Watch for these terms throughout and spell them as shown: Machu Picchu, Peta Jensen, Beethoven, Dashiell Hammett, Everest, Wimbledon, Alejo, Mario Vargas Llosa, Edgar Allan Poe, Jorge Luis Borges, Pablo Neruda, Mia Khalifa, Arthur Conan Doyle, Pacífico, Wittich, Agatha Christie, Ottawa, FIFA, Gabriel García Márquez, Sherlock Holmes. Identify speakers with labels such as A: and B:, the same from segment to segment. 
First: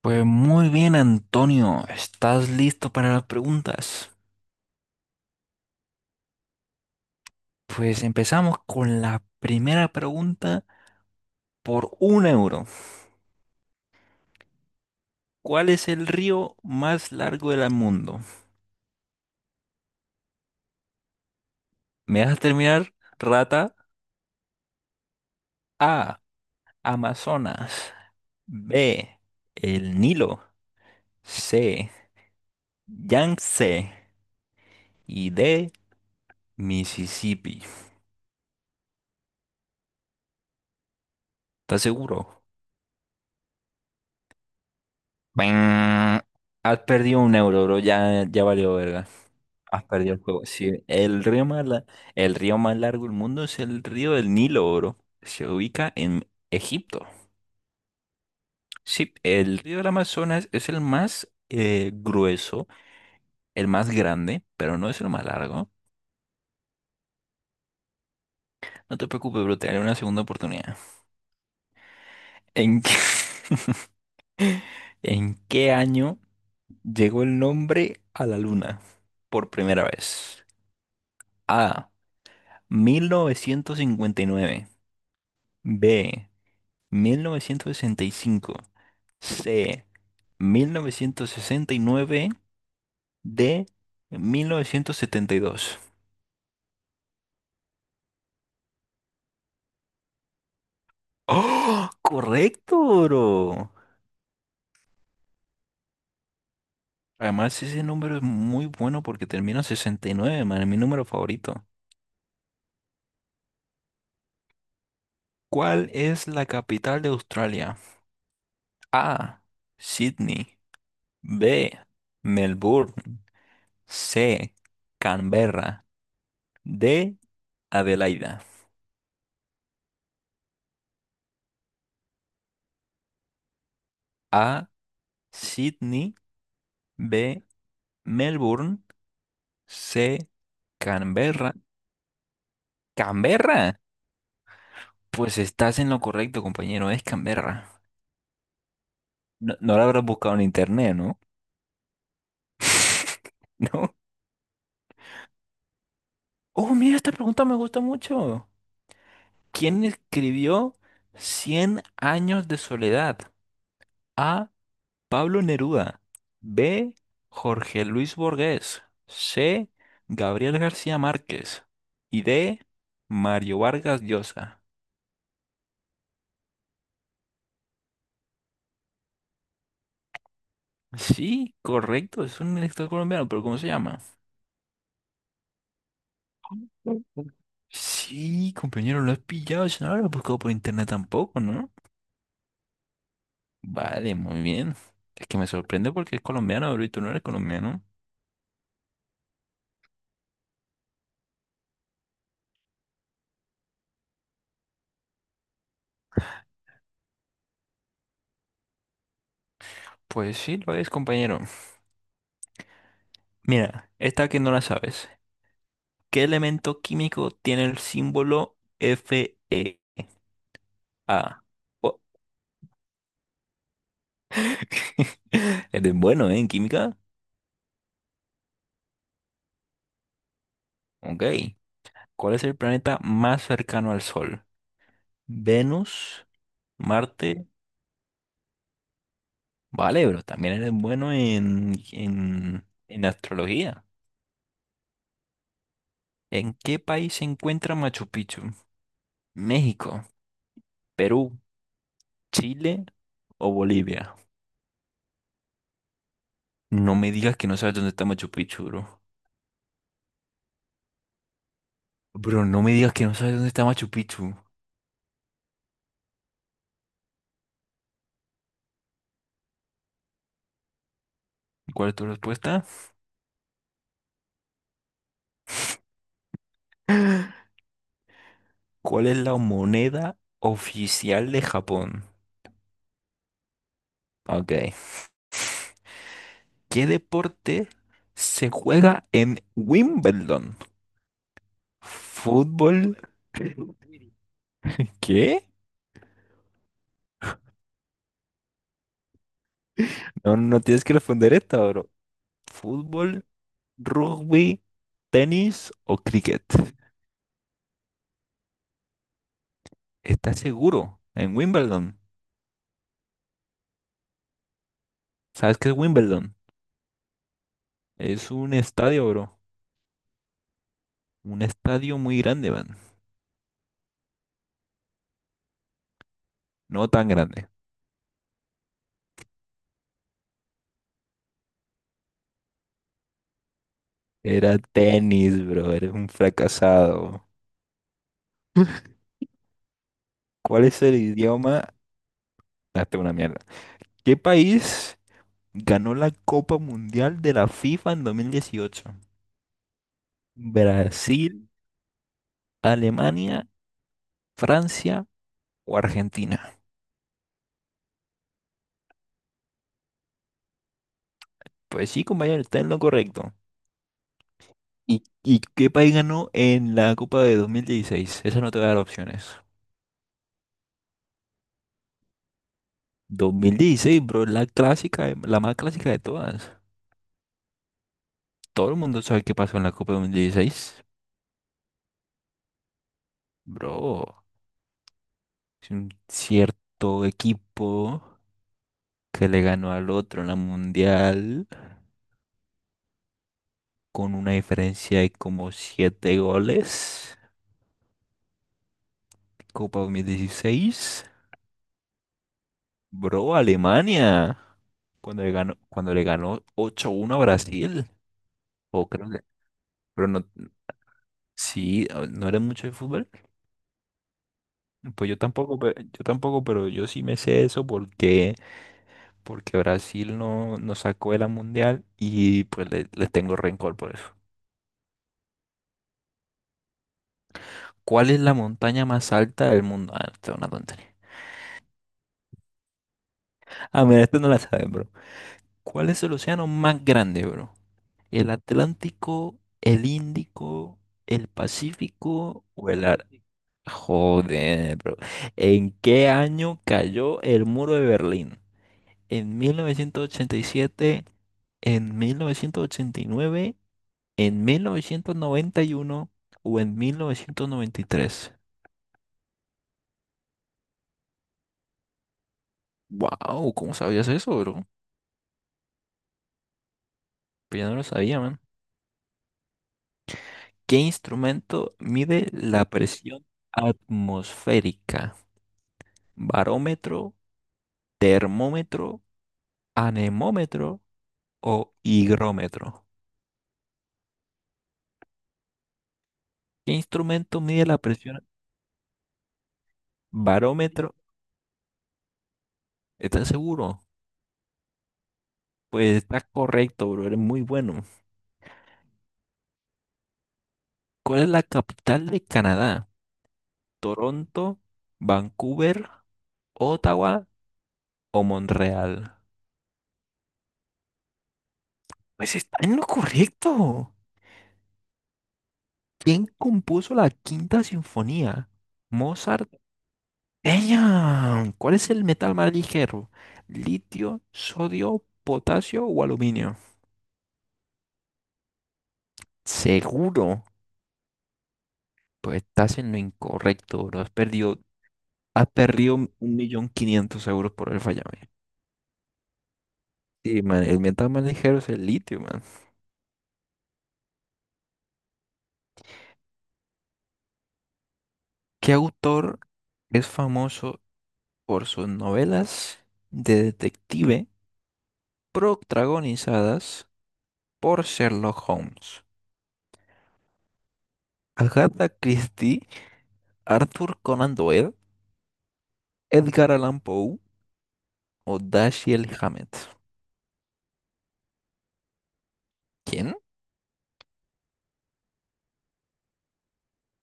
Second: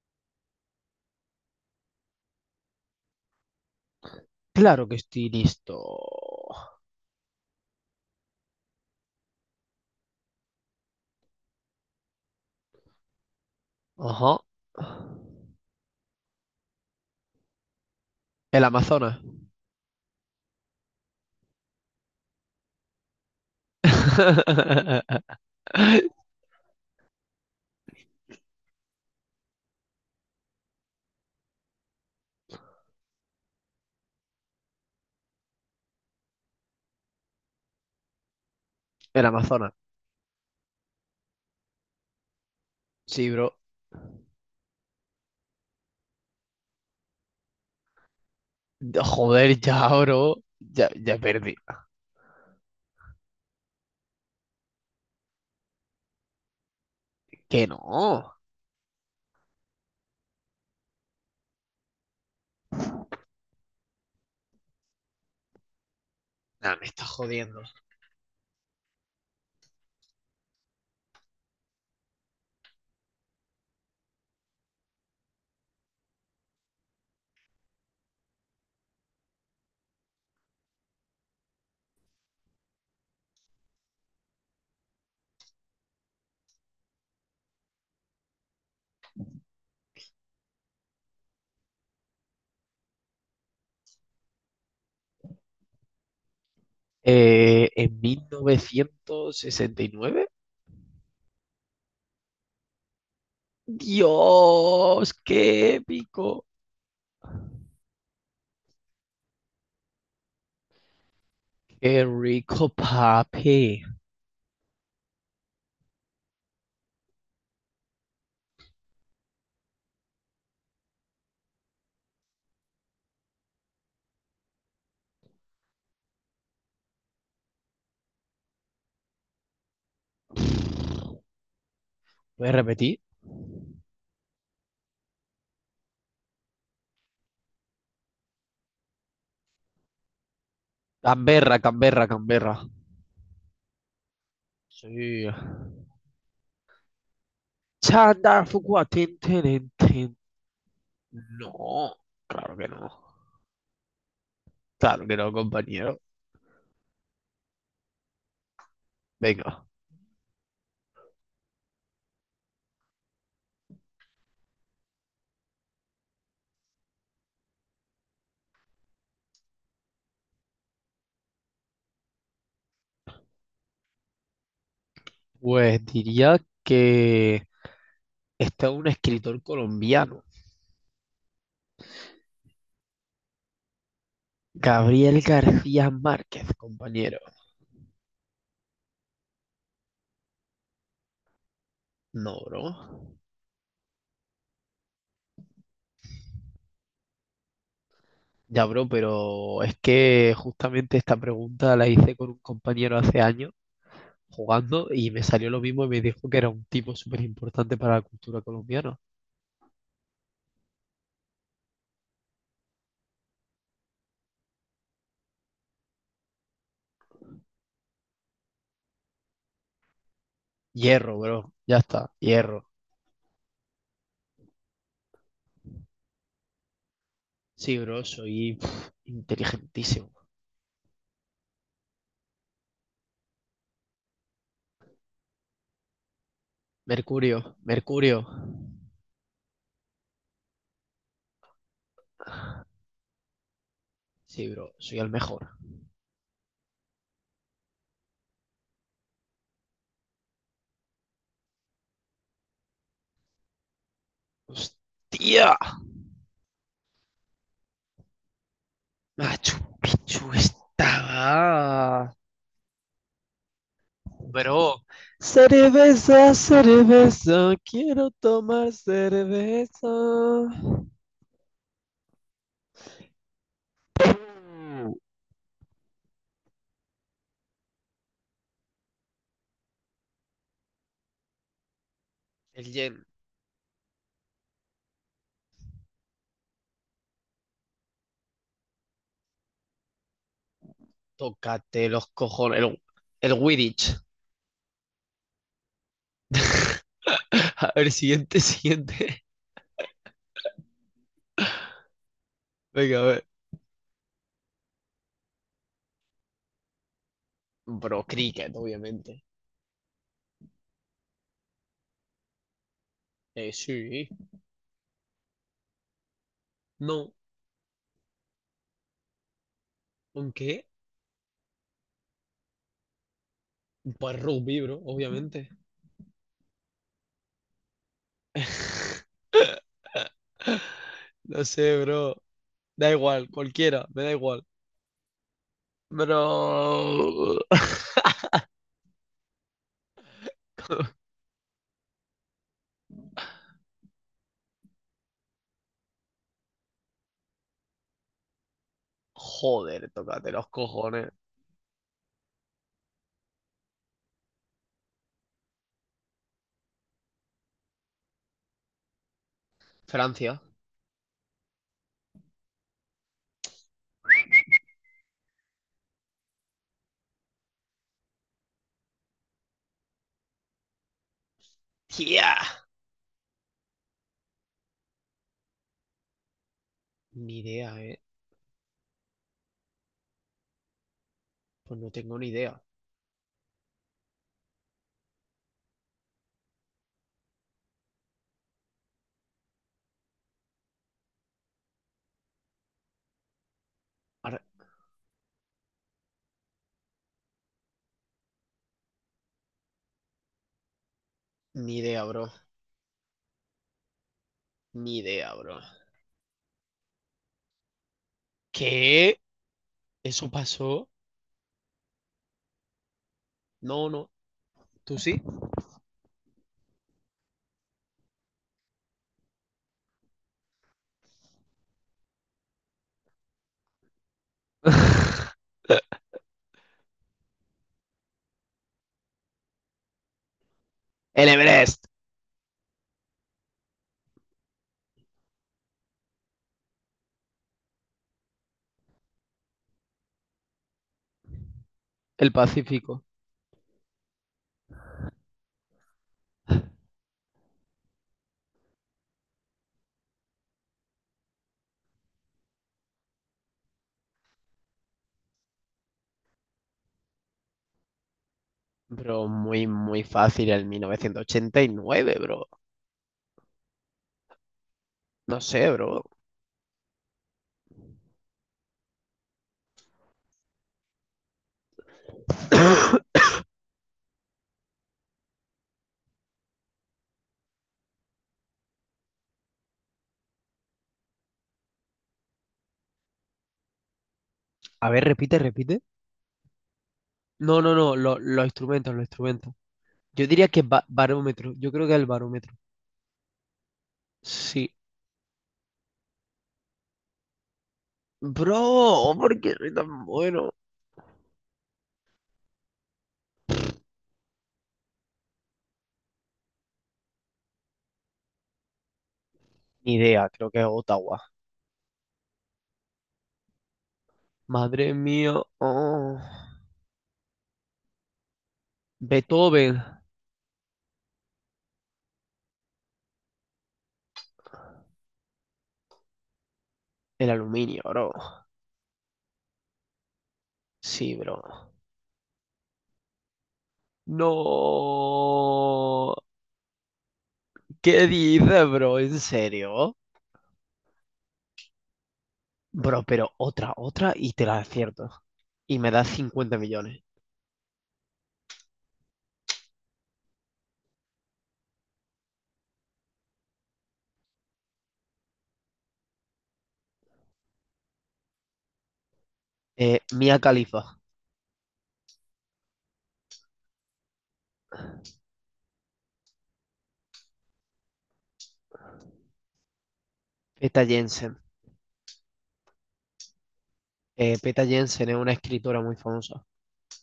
A: Pues muy bien, Antonio, ¿estás listo para las preguntas?
B: Claro que estoy listo.
A: Pues empezamos con la primera pregunta por un euro.
B: Ajá.
A: ¿Cuál es el río más largo del mundo?
B: El Amazonas.
A: ¿Me dejas terminar, rata? A. Amazonas. B. El Nilo. C. Yangtze. Y D. Mississippi.
B: El Amazonas.
A: ¿Estás seguro?
B: Sí, bro.
A: Bang. Has perdido un euro, bro. Ya, ya valió verga.
B: Joder,
A: Has
B: ya,
A: perdido el
B: bro.
A: juego. Sí,
B: Ya, ya perdí.
A: el río más largo del mundo es el río del Nilo, bro. Se ubica en Egipto.
B: Que no.
A: Sí, el río del Amazonas es el más grueso, el más grande, pero no es el más largo.
B: Nah, me estás jodiendo.
A: No te preocupes, bro, te daré una segunda oportunidad. ¿En qué, ¿En qué año llegó el nombre a la luna por primera vez? A. 1959. B. 1965. C. 1969. D. 1972.
B: En 1969.
A: ¡Oh! ¡Correcto, bro!
B: Dios, qué épico.
A: Además, ese número es muy bueno porque termina en 69, man, es mi número favorito.
B: Qué rico, papi.
A: ¿Cuál es la capital de Australia? A. Sydney. B. Melbourne. C. Canberra. D. Adelaida.
B: Voy a repetir.
A: A. Sydney. B. Melbourne, C, Canberra.
B: Canberra, Canberra, Canberra.
A: ¿Canberra?
B: Sí.
A: Pues estás en lo correcto, compañero, es Canberra.
B: Chandar Fuqua, tin,
A: No,
B: tin,
A: no la habrás
B: tin.
A: buscado en internet, ¿no?
B: No, claro que no.
A: ¿No?
B: Claro que no, compañero.
A: Oh, mira, esta pregunta me gusta mucho.
B: Venga.
A: ¿Quién escribió Cien años de soledad? A. Pablo Neruda. B. Jorge Luis Borges. C. Gabriel García Márquez. Y D. Mario Vargas Llosa.
B: Pues diría que está un escritor colombiano.
A: Sí, correcto, es un elector colombiano, pero ¿cómo se llama?
B: Gabriel García Márquez, compañero.
A: Sí, compañero, lo has pillado, si no lo has buscado por internet tampoco, ¿no?
B: No, bro.
A: Vale, muy bien. Es que me sorprende porque es colombiano, bro, y tú no eres colombiano.
B: Ya, bro, pero es que justamente esta pregunta la hice con un compañero hace años jugando y me salió lo mismo y me dijo que era un tipo súper importante para la cultura colombiana.
A: Pues sí, lo es, compañero. Mira, esta que no la sabes. ¿Qué elemento químico tiene el símbolo FeA?
B: Hierro, bro. Ya
A: Oh,
B: está. Hierro.
A: Eres bueno, ¿eh? En química.
B: Sí, bro, soy inteligentísimo.
A: Ok. ¿Cuál es el planeta más cercano al Sol? ¿Venus, Marte,
B: Mercurio, Mercurio.
A: Vale, pero también eres bueno en, en astrología.
B: Sí, bro, soy el mejor.
A: ¿En qué país se encuentra Machu Picchu? ¿México, Perú, Chile o Bolivia?
B: ¡Hostia!
A: No me digas que no sabes dónde está Machu Picchu, bro.
B: Machu Picchu estaba.
A: Bro, no me digas que no sabes dónde está Machu Picchu.
B: Bro, cerveza, cerveza, quiero tomar cerveza.
A: ¿Cuál es tu respuesta? ¿Cuál es la moneda oficial de Japón?
B: El Yen,
A: Ok. ¿Qué deporte se juega en Wimbledon?
B: tócate los cojones.
A: ¿Fútbol?
B: El Wittich.
A: ¿Qué?
B: A ver, siguiente, siguiente.
A: No, no tienes que responder esta, bro.
B: Venga, a
A: ¿Fútbol,
B: ver.
A: rugby, tenis o cricket?
B: Bro, cricket, obviamente.
A: ¿Estás seguro? En Wimbledon.
B: Sí.
A: ¿Sabes qué es Wimbledon?
B: No,
A: Es un estadio, bro.
B: ¿con qué?
A: Un estadio muy grande, man.
B: Pues rugby, bro, obviamente.
A: No tan grande.
B: No sé, bro. Da igual, cualquiera, me da igual.
A: Era tenis, bro. Eres un fracasado.
B: Pero.
A: ¿Cuál es el idioma? Date una mierda. ¿Qué país ganó la Copa Mundial de la FIFA en 2018?
B: Joder, tócate los cojones.
A: ¿Brasil, Alemania, Francia o Argentina?
B: Francia.
A: Pues sí, compañero, está en lo correcto. ¿Y qué país ganó en la Copa de 2016? Esa no te va a dar opciones.
B: ¡Tía!
A: 2016, bro, la clásica, la más clásica de todas.
B: Ni idea, eh.
A: Todo el mundo sabe qué pasó en la Copa de 2016.
B: Pues no tengo ni idea.
A: Bro, es un cierto equipo que le ganó al otro en la Mundial con una
B: Ahora-
A: diferencia de como 7 goles. Copa 2016.
B: Ni idea, bro.
A: Bro, Alemania.
B: Ni
A: Cuando le
B: idea,
A: ganó,
B: bro.
A: cuando le ganó 8-1 a Brasil. O creo
B: ¿Qué?
A: que- pero no,
B: ¿Eso pasó?
A: Sí, ah, no eres mucho de fútbol.
B: No, no. ¿Tú
A: Pues yo
B: sí?
A: tampoco, pe- yo tampoco, pero yo sí me sé eso porque, porque Brasil no sacó de la mundial y pues les tengo rencor por eso. ¿Cuál es la montaña más alta del mundo? Ah, esta es una tontería.
B: El Everest.
A: Ah, mira, esto no la saben, bro. ¿Cuál es el océano más grande, bro? ¿El Atlántico, el Índico, el
B: El
A: Pacífico o el
B: Pacífico.
A: Ar- Joder, bro. ¿En qué año cayó el muro de Berlín? En 1987, en 1989, en 1991 o en 1993.
B: Bro, muy, muy fácil el 1989, bro.
A: Wow, ¿cómo sabías eso, bro?
B: No sé, bro.
A: Pues ya no lo sabía, man. ¿Qué instrumento mide la presión atmosférica? ¿Barómetro, termómetro, anemómetro o higrómetro?
B: A ver, repite, repite.
A: ¿Qué instrumento
B: No,
A: mide
B: no,
A: la
B: no,
A: presión?
B: los instrumentos, los instrumentos. Yo diría que
A: ¿Barómetro?
B: barómetro. Yo creo que el barómetro.
A: ¿Estás seguro?
B: Sí.
A: Pues está correcto, bro. Eres muy bueno.
B: Bro, ¿por qué soy tan bueno?
A: ¿Cuál es la capital de Canadá? ¿Toronto, Vancouver, Ottawa o Montreal?
B: Ni idea, creo que es Ottawa.
A: Pues está en lo correcto.
B: Madre mía. Oh,
A: ¿Quién compuso la Quinta Sinfonía? Mozart.
B: Beethoven.
A: ¡Ella! ¿Cuál es el metal más ligero? ¿Litio, sodio, potasio o aluminio?
B: El aluminio, bro.
A: Seguro.
B: Sí, bro.
A: Pues estás en lo incorrecto, bro. Has perdido un
B: No.
A: millón quinientos euros por el
B: ¿Qué
A: fallame.
B: dices, bro? ¿En serio?
A: Sí, man, el metal más ligero es el litio, man.
B: Bro, pero otra, otra y te la acierto. Y me das 50 millones.
A: ¿Qué autor es famoso por sus novelas de detective protagonizadas por Sherlock Holmes?
B: Mia Khalifa,
A: ¿Agatha Christie, Arthur Conan Doyle, Edgar Allan Poe o Dashiell Hammett?
B: Peta Jensen.
A: ¿Quién?
B: Peta Jensen es una escritora muy famosa.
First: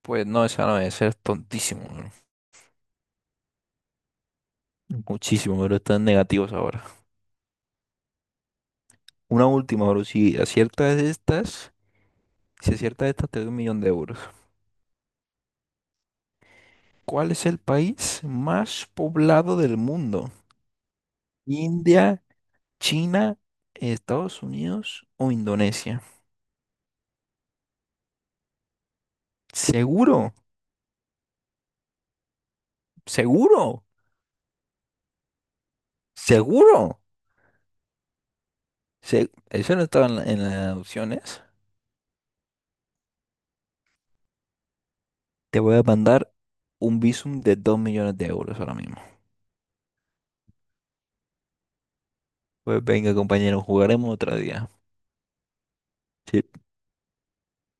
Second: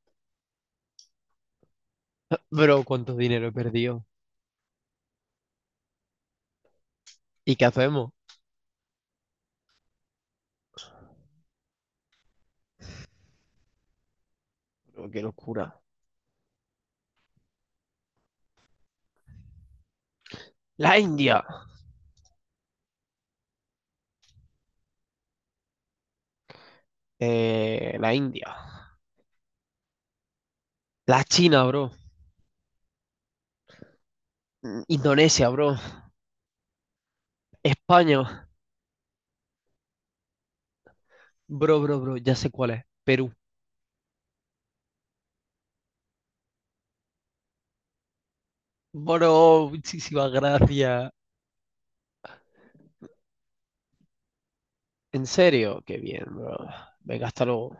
A: Pues no, esa no debe ser tontísimo, bro.
B: Bro, ¿cuánto dinero he perdido?
A: Muchísimo, pero están negativos ahora.
B: ¿Y qué hacemos?
A: Una última, bro. Si aciertas estas, te doy un millón de euros.
B: Pero qué locura.
A: ¿Cuál es el país más poblado del mundo?
B: La India.
A: India. China, Estados Unidos o Indonesia.
B: La India.
A: Seguro,
B: La China, bro.
A: seguro,
B: Indonesia, bro.
A: seguro.
B: España.
A: Eso no estaba en las opciones.
B: Bro, bro, bro. Ya sé cuál es. Perú.
A: Te voy a mandar un visum de 2 millones de euros ahora mismo.
B: Bro, muchísimas gracias.
A: Pues venga, compañero, jugaremos otro día.
B: En serio, qué bien,
A: Sí.
B: bro. Venga, hasta luego.